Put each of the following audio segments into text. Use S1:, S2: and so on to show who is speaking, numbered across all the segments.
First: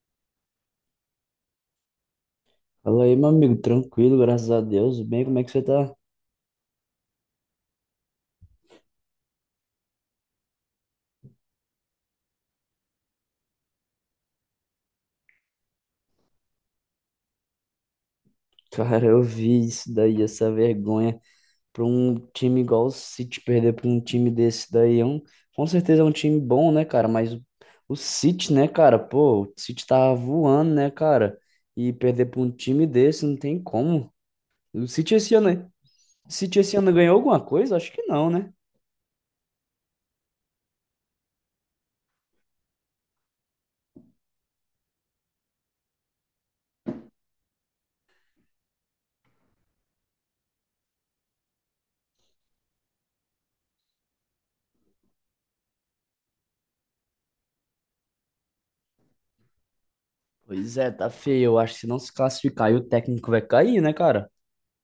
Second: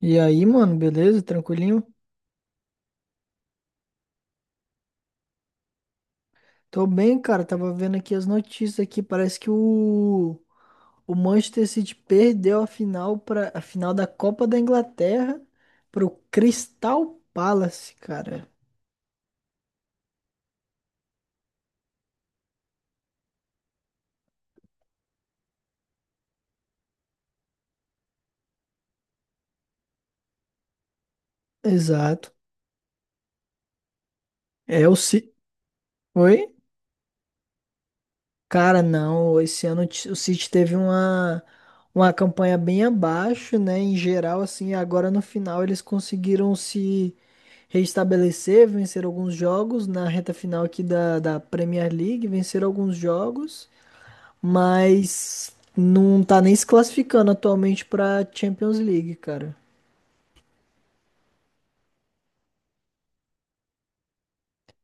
S1: E aí, mano, beleza? Tranquilinho?
S2: Fala aí, meu amigo, tranquilo, graças a Deus. Bem, como é que você tá?
S1: Tô bem, cara. Tava vendo aqui as notícias aqui. Parece que o Manchester City perdeu a final para a final da Copa da Inglaterra pro Crystal Palace, cara.
S2: Cara, eu vi isso daí, essa vergonha pra um time igual o City perder pra um time desse daí. Com certeza é um time bom, né, cara? O City, né, cara? Pô, o City tá voando, né, cara? E perder
S1: Exato.
S2: pra um time desse não tem como. O
S1: É o
S2: City
S1: City.
S2: esse ano, né? O
S1: Oi?
S2: City esse ano ganhou alguma coisa? Acho que não, né?
S1: Cara, não, esse ano o City teve uma campanha bem abaixo, né? Em geral, assim, agora no final eles conseguiram se restabelecer, vencer alguns jogos na reta final aqui da Premier League, venceram alguns jogos, mas não tá nem se classificando atualmente pra Champions League, cara.
S2: Pois é, tá feio. Eu acho que se não se classificar, aí o técnico vai cair, né, cara?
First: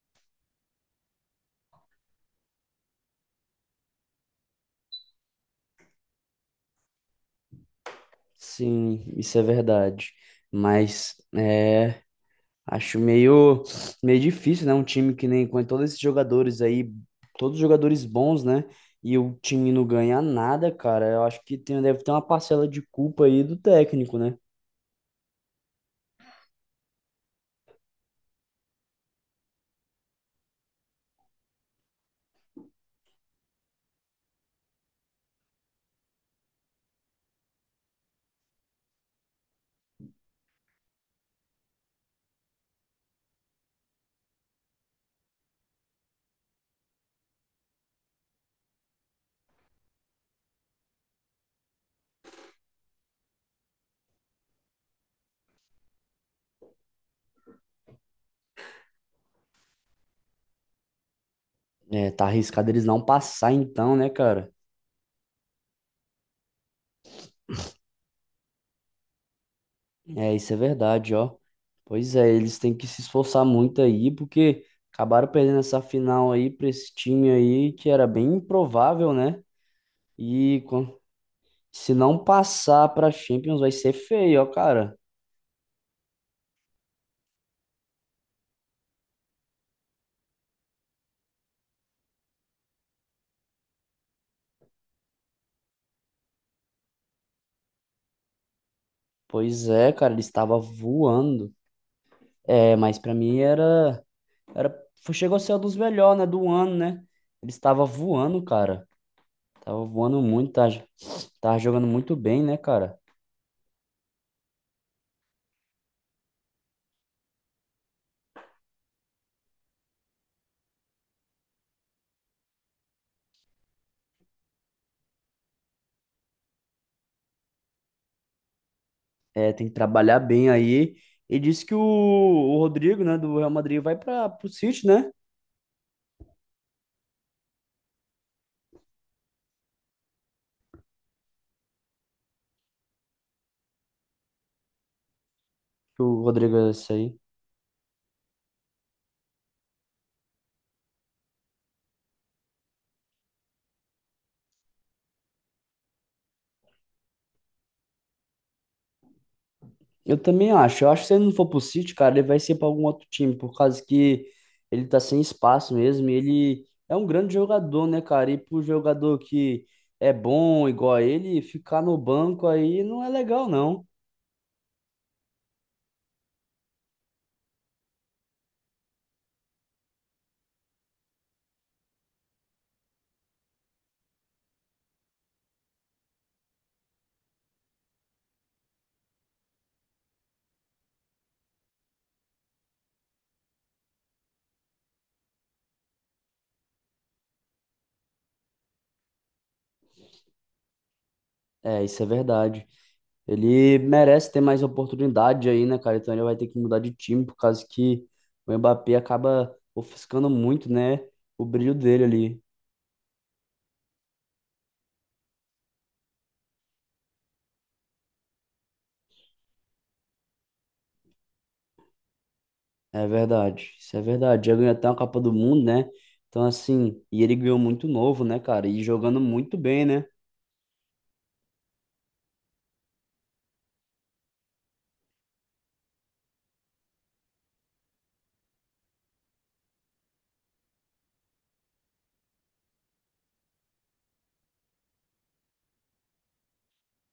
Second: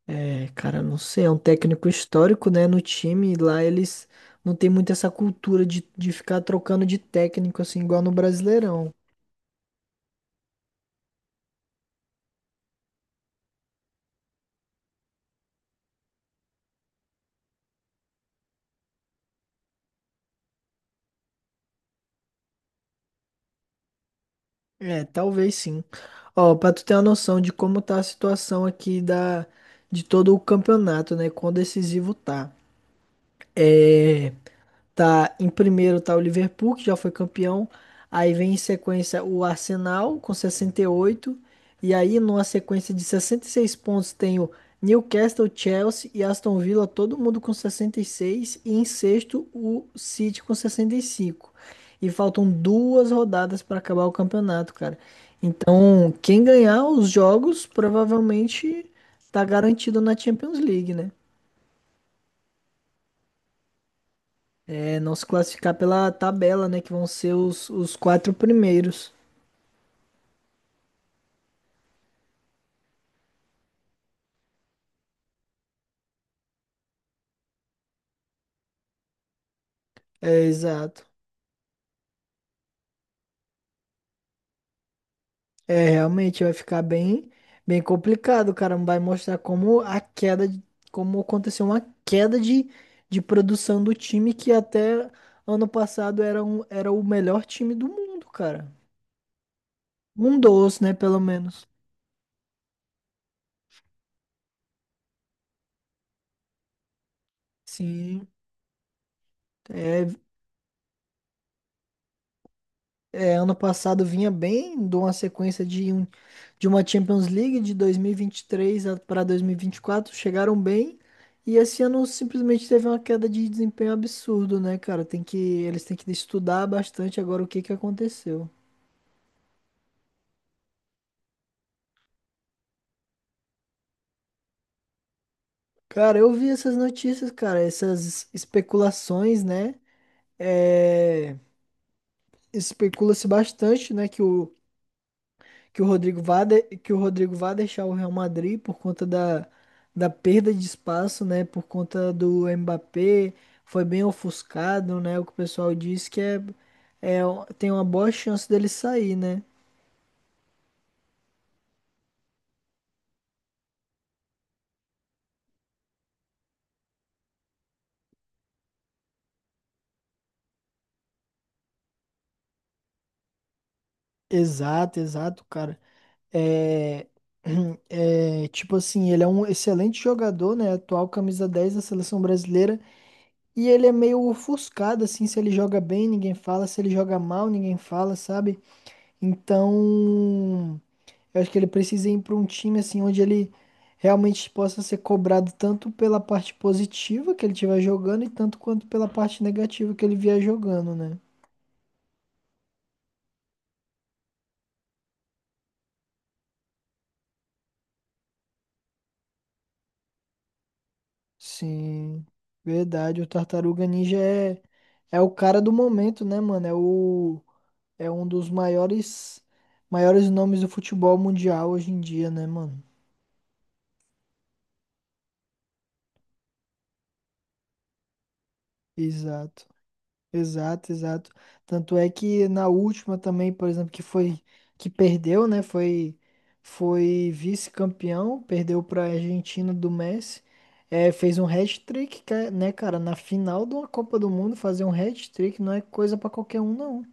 S1: É, cara, não sei, é um técnico histórico, né, no time. Lá eles não tem muito essa cultura de ficar trocando de técnico, assim, igual no Brasileirão.
S2: Sim, isso é verdade. Mas é, acho meio, meio difícil, né? Um time que nem com todos esses jogadores aí, todos jogadores bons, né? E o time não ganha nada, cara. Eu acho que tem, deve ter uma parcela de culpa aí do técnico, né?
S1: É, talvez sim. Ó, pra tu ter uma noção de como tá a situação aqui de todo o campeonato, né? Quão decisivo tá. É, tá, em primeiro tá o Liverpool, que já foi campeão. Aí vem em sequência o Arsenal com 68. E oito. E aí, numa sequência de 66 pontos, tem o Newcastle, Chelsea e Aston Villa, todo mundo com 66. E seis. E em sexto, o City com 65. E cinco. E faltam duas rodadas para acabar o campeonato, cara. Então, quem ganhar os jogos provavelmente tá garantido na Champions League, né?
S2: É, tá arriscado eles não passar então, né, cara?
S1: É não se classificar pela tabela, né? Que vão ser os quatro primeiros.
S2: É, isso é verdade, ó. Pois é, eles têm que se esforçar muito aí, porque acabaram perdendo essa final aí pra esse time aí, que era bem improvável, né?
S1: É,
S2: E com
S1: exato.
S2: Se não passar pra Champions vai ser feio, ó, cara.
S1: É, realmente vai ficar bem, bem complicado, cara. Vai mostrar como aconteceu uma queda de produção do time que até ano passado era o melhor time do mundo, cara.
S2: Pois é, cara, ele
S1: Um
S2: estava
S1: dos, né? Pelo
S2: voando.
S1: menos.
S2: É, mas pra mim era, era, foi- chegou a ser um dos melhores, né, do ano, né? Ele estava
S1: Sim.
S2: voando, cara. Tava
S1: É,
S2: voando muito, tá, tava jogando muito bem, né, cara?
S1: É, ano passado vinha bem, de uma sequência de uma Champions League de dois mil e vinte e três para dois mil e vinte e quatro. Chegaram bem. E esse ano simplesmente teve uma queda de desempenho absurdo, né, cara? Eles têm que estudar bastante agora o que que aconteceu.
S2: É, tem que trabalhar bem aí. E disse que o Rodrigo, né, do Real Madrid vai para pro City, né?
S1: Cara, eu vi essas notícias, cara, essas especulações, né? É, especula-se bastante, né, que o
S2: Que o
S1: Rodrigo vá
S2: Rodrigo
S1: de-
S2: é
S1: que
S2: esse
S1: o
S2: aí.
S1: Rodrigo vá deixar o Real Madrid por conta da perda de espaço, né? Por conta do Mbappé, foi bem ofuscado, né? O que o pessoal diz que é, é tem uma boa chance dele sair, né?
S2: Eu também acho. Eu acho que se ele não for pro City, cara, ele vai ser para algum outro time, por causa que ele tá sem espaço mesmo. E ele é um grande jogador, né, cara? E pro jogador que é bom igual a ele, ficar no banco aí não é legal, não.
S1: Exato, exato, cara. É, É, tipo assim, ele é um excelente jogador, né? Atual camisa 10 da seleção brasileira. E ele é meio ofuscado, assim. Se ele joga bem, ninguém fala. Se ele joga mal, ninguém fala, sabe? Então, eu acho que ele precisa ir para um time assim onde ele realmente possa ser cobrado tanto pela parte positiva que ele estiver jogando e tanto quanto pela parte negativa que ele vier jogando, né?
S2: É, isso é verdade. Ele merece ter mais oportunidade aí, né, cara? Então ele vai ter que mudar de time, por causa que o Mbappé acaba ofuscando muito, né, o brilho dele
S1: Sim,
S2: ali.
S1: verdade. O Tartaruga Ninja é o cara do momento, né, mano? É um dos maiores nomes do futebol mundial hoje em dia, né, mano?
S2: É verdade, isso é verdade. Já ganhou até uma Copa do Mundo, né? Então, assim, e ele ganhou muito novo, né, cara? E jogando muito
S1: Exato.
S2: bem, né?
S1: Exato, exato. Tanto é que na última também, por exemplo, que foi que perdeu, né? Foi vice-campeão, perdeu para a Argentina do Messi. É, fez um hat-trick, né, cara? Na final de uma Copa do Mundo, fazer um hat-trick não é coisa para qualquer um, não.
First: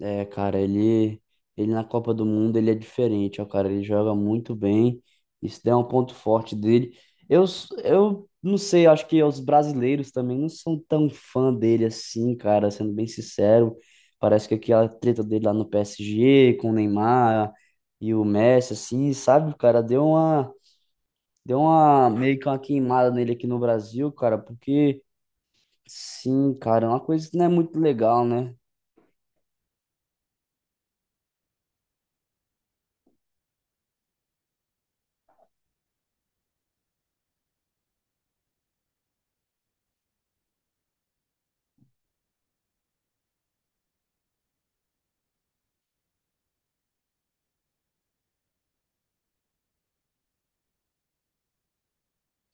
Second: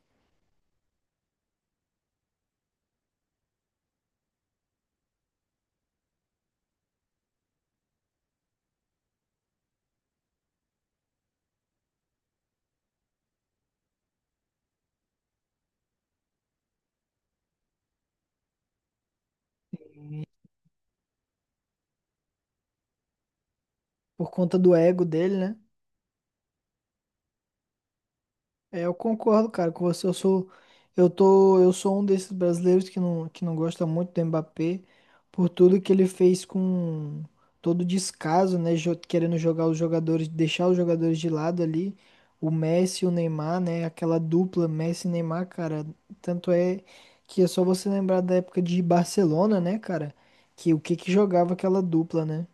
S2: É, cara, ele, ele na Copa do Mundo, ele é diferente, ó, cara. Ele joga muito bem. Isso daí é um ponto forte dele. Eu não sei, acho que os brasileiros também não são tão fã dele assim, cara, sendo bem sincero. Parece que aquela treta dele lá no PSG com o Neymar e o Messi, assim, sabe, cara, Deu uma meio que uma queimada nele aqui no Brasil,
S1: Por
S2: cara,
S1: conta do
S2: porque
S1: ego dele, né?
S2: sim, cara, é uma coisa que não é muito legal, né?
S1: É, eu concordo, cara, com você. Eu sou um desses brasileiros que não gosta muito do Mbappé por tudo que ele fez com todo o descaso, né? Querendo jogar os jogadores, deixar os jogadores de lado ali. O Messi e o Neymar, né? Aquela dupla Messi e Neymar, cara. Tanto é que é só você lembrar da época de Barcelona, né, cara? Que o que que jogava aquela dupla, né?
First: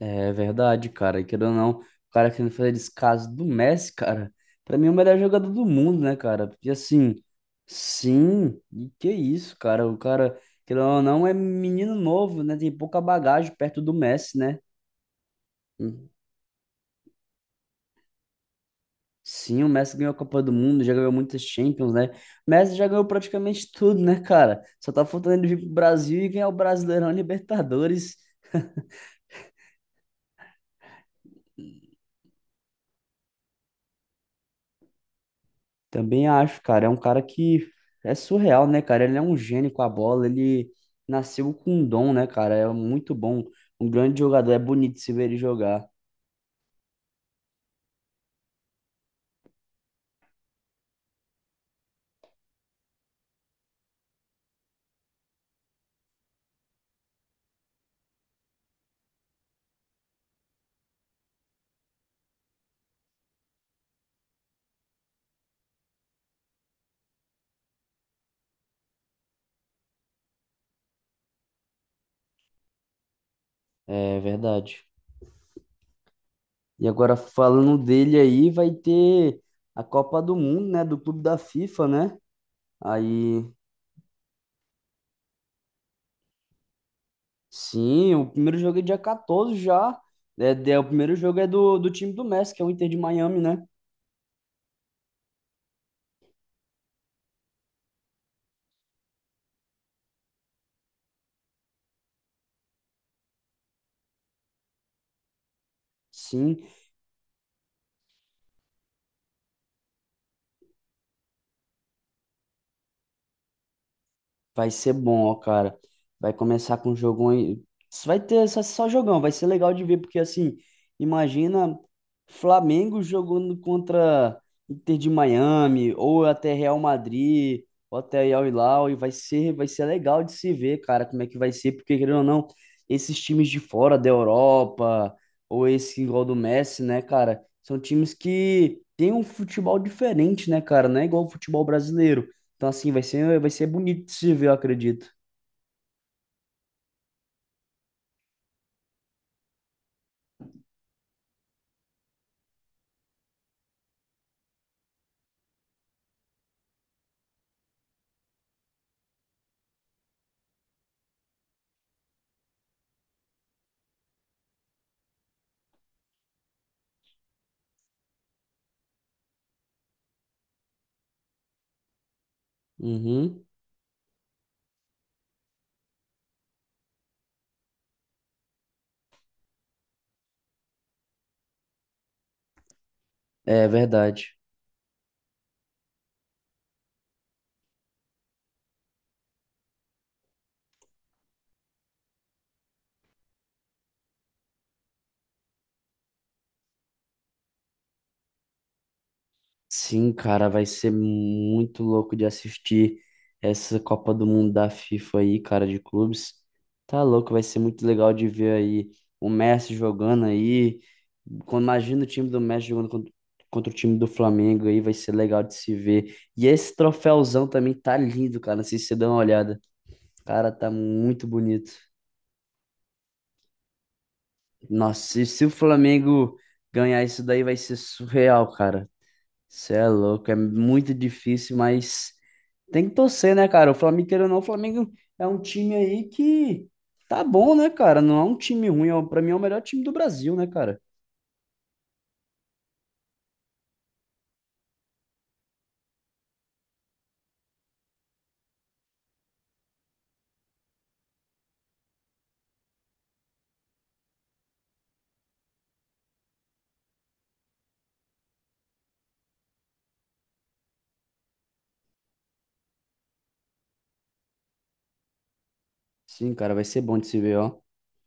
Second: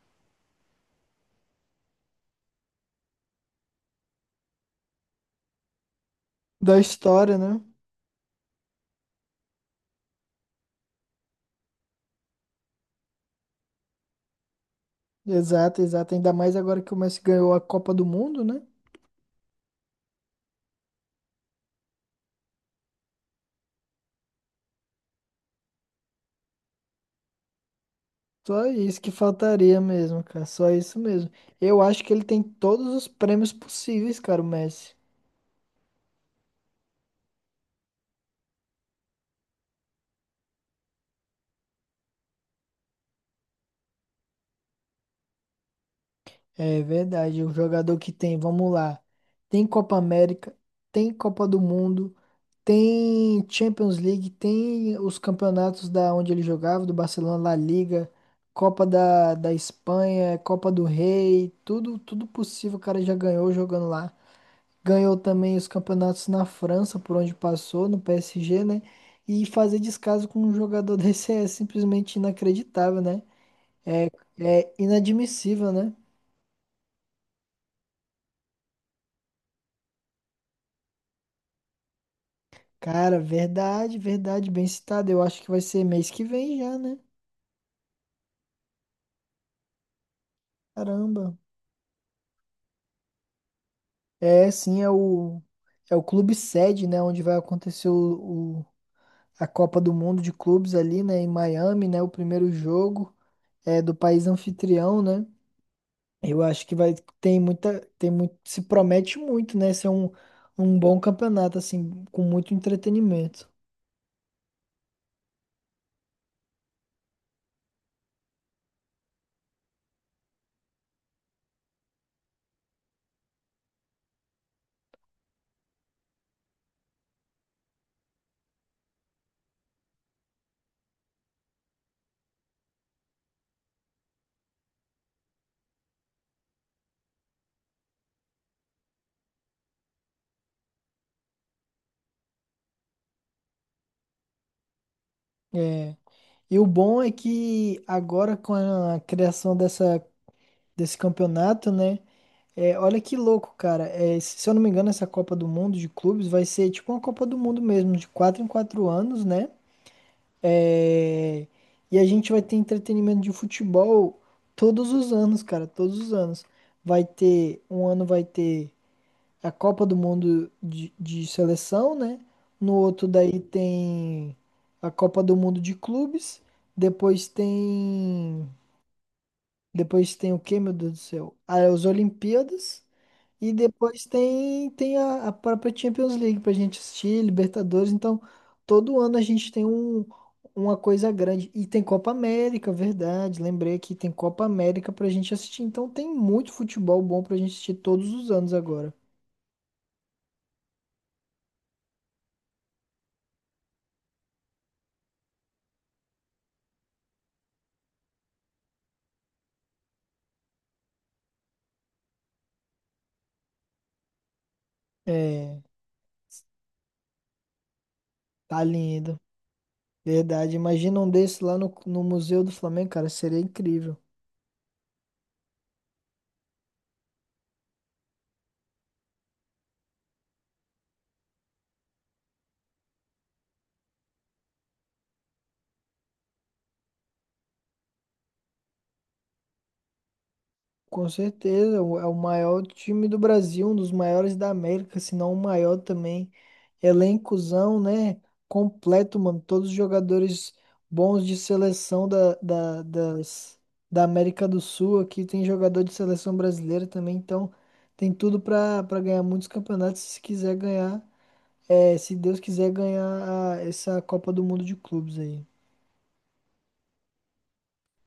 S2: É verdade, cara. E querendo ou não, o cara querendo fazer descaso do Messi, cara, pra mim é o melhor jogador do mundo, né, cara? Porque
S1: Da
S2: assim,
S1: história, né?
S2: sim, e que isso, cara? O cara, querendo ou não, é menino novo, né? Tem pouca bagagem perto do Messi, né?
S1: Exato, exato. Ainda mais agora que o Messi ganhou a Copa do Mundo, né?
S2: Sim, o Messi ganhou a Copa do Mundo, já ganhou muitas Champions, né? O Messi já ganhou praticamente tudo, né, cara? Só tá faltando ele vir pro Brasil e ganhar o Brasileirão e Libertadores.
S1: Só isso que faltaria mesmo, cara. Só isso mesmo. Eu acho que ele tem todos os prêmios possíveis, cara, o Messi.
S2: Também acho, cara, é um cara que é surreal, né, cara? Ele é um gênio com a bola, ele nasceu com um dom, né, cara? É muito bom, um grande jogador, é bonito se ver ele jogar.
S1: É verdade. O jogador que tem, vamos lá. Tem Copa América, tem Copa do Mundo, tem Champions League, tem os campeonatos da onde ele jogava, do Barcelona, La Liga, Copa da Espanha, Copa do Rei, tudo, tudo possível o cara já ganhou jogando lá. Ganhou também os campeonatos na França, por onde passou, no PSG, né? E fazer descaso com um jogador desse é simplesmente inacreditável, né? É,
S2: É
S1: é
S2: verdade.
S1: inadmissível, né?
S2: E agora falando dele aí, vai ter a Copa do Mundo, né, do Clube da FIFA, né?
S1: Cara,
S2: Aí
S1: verdade, verdade, bem citado. Eu acho que vai ser mês que vem já, né?
S2: Sim, o primeiro jogo é dia 14 já. É, é, o primeiro
S1: Caramba.
S2: jogo é do, do time do Messi, que é o Inter de Miami, né?
S1: É, sim, é o clube sede, né? Onde vai acontecer a Copa do Mundo de Clubes ali, né? Em Miami, né? O primeiro jogo é do país anfitrião, né? Eu
S2: Sim.
S1: acho que vai tem muita tem muito se promete muito, né? Ser um bom campeonato assim, com muito entretenimento.
S2: Vai ser bom, ó, cara. Vai começar com um jogão aí. Só jogão, vai ser legal de ver, porque assim, imagina Flamengo jogando contra Inter de Miami, ou até Real Madrid, ou até Al Hilal, e vai ser legal de se ver, cara, como é que vai ser, porque querendo ou não, esses times de fora da Europa, ou esse igual do Messi, né, cara, são times que têm um futebol diferente, né, cara, não é igual o futebol brasileiro. Então, assim, vai ser bonito de se ver, eu acredito.
S1: É. E o bom é que agora com a criação dessa desse campeonato, né? É, olha que louco, cara. É, se eu não me engano, essa Copa do Mundo de clubes vai ser tipo uma Copa do Mundo mesmo, de quatro em quatro anos, né? É, e a gente vai ter entretenimento de futebol todos os anos, cara, todos os anos. Um ano vai ter a Copa do Mundo de seleção, né? No outro daí
S2: Uhum.
S1: tem a Copa do Mundo de clubes. Depois tem. Depois tem o quê, meu Deus do céu? Ah, é as Olimpíadas. E
S2: É
S1: depois
S2: verdade.
S1: tem a própria Champions League pra gente assistir, Libertadores. Então, todo ano a gente tem uma coisa grande. E tem Copa América, verdade. Lembrei que tem Copa América pra gente assistir. Então, tem muito futebol bom pra gente assistir todos os anos agora.
S2: Sim, cara, vai ser muito louco de assistir essa Copa do Mundo da FIFA aí, cara, de clubes. Tá louco, vai ser muito legal de ver aí o Messi jogando aí. Imagina o time do Messi jogando contra o time do Flamengo aí, vai ser legal de
S1: É.
S2: se ver. E esse troféuzão também tá lindo, cara.
S1: Tá
S2: Não sei se você dá uma
S1: lindo.
S2: olhada. Cara,
S1: Verdade.
S2: tá
S1: Imagina um
S2: muito
S1: desse lá no,
S2: bonito.
S1: no Museu do Flamengo, cara. Seria incrível.
S2: Nossa, e se o Flamengo ganhar isso daí vai ser surreal, cara. Você é louco, é muito difícil, mas tem que torcer, né, cara? O Flamengo, querendo ou não, o Flamengo é um time aí que tá bom, né, cara? Não é um time ruim, pra mim é o melhor time do Brasil, né, cara?
S1: Com certeza. É o maior time do Brasil, um dos maiores da América, se não o maior também. Elencozão, né? Completo, mano. Todos os jogadores bons de seleção da América do Sul. Aqui tem jogador de seleção brasileira também. Então, tem tudo pra ganhar muitos campeonatos se quiser ganhar. É, se Deus quiser ganhar essa Copa do Mundo de Clubes aí.
S2: Sim, cara, vai ser bom de se ver, ó.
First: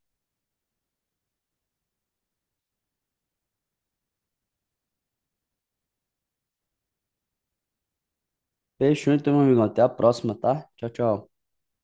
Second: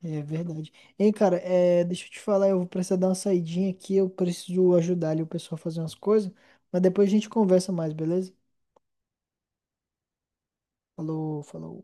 S1: É verdade. Hein, cara, é, deixa eu te falar, eu vou precisar dar uma saidinha aqui, eu preciso ajudar ali o pessoal a fazer umas coisas, mas depois a gente conversa mais, beleza?
S2: Fechou então, meu amigo. Até a próxima, tá? Tchau, tchau.
S1: Falou, falou.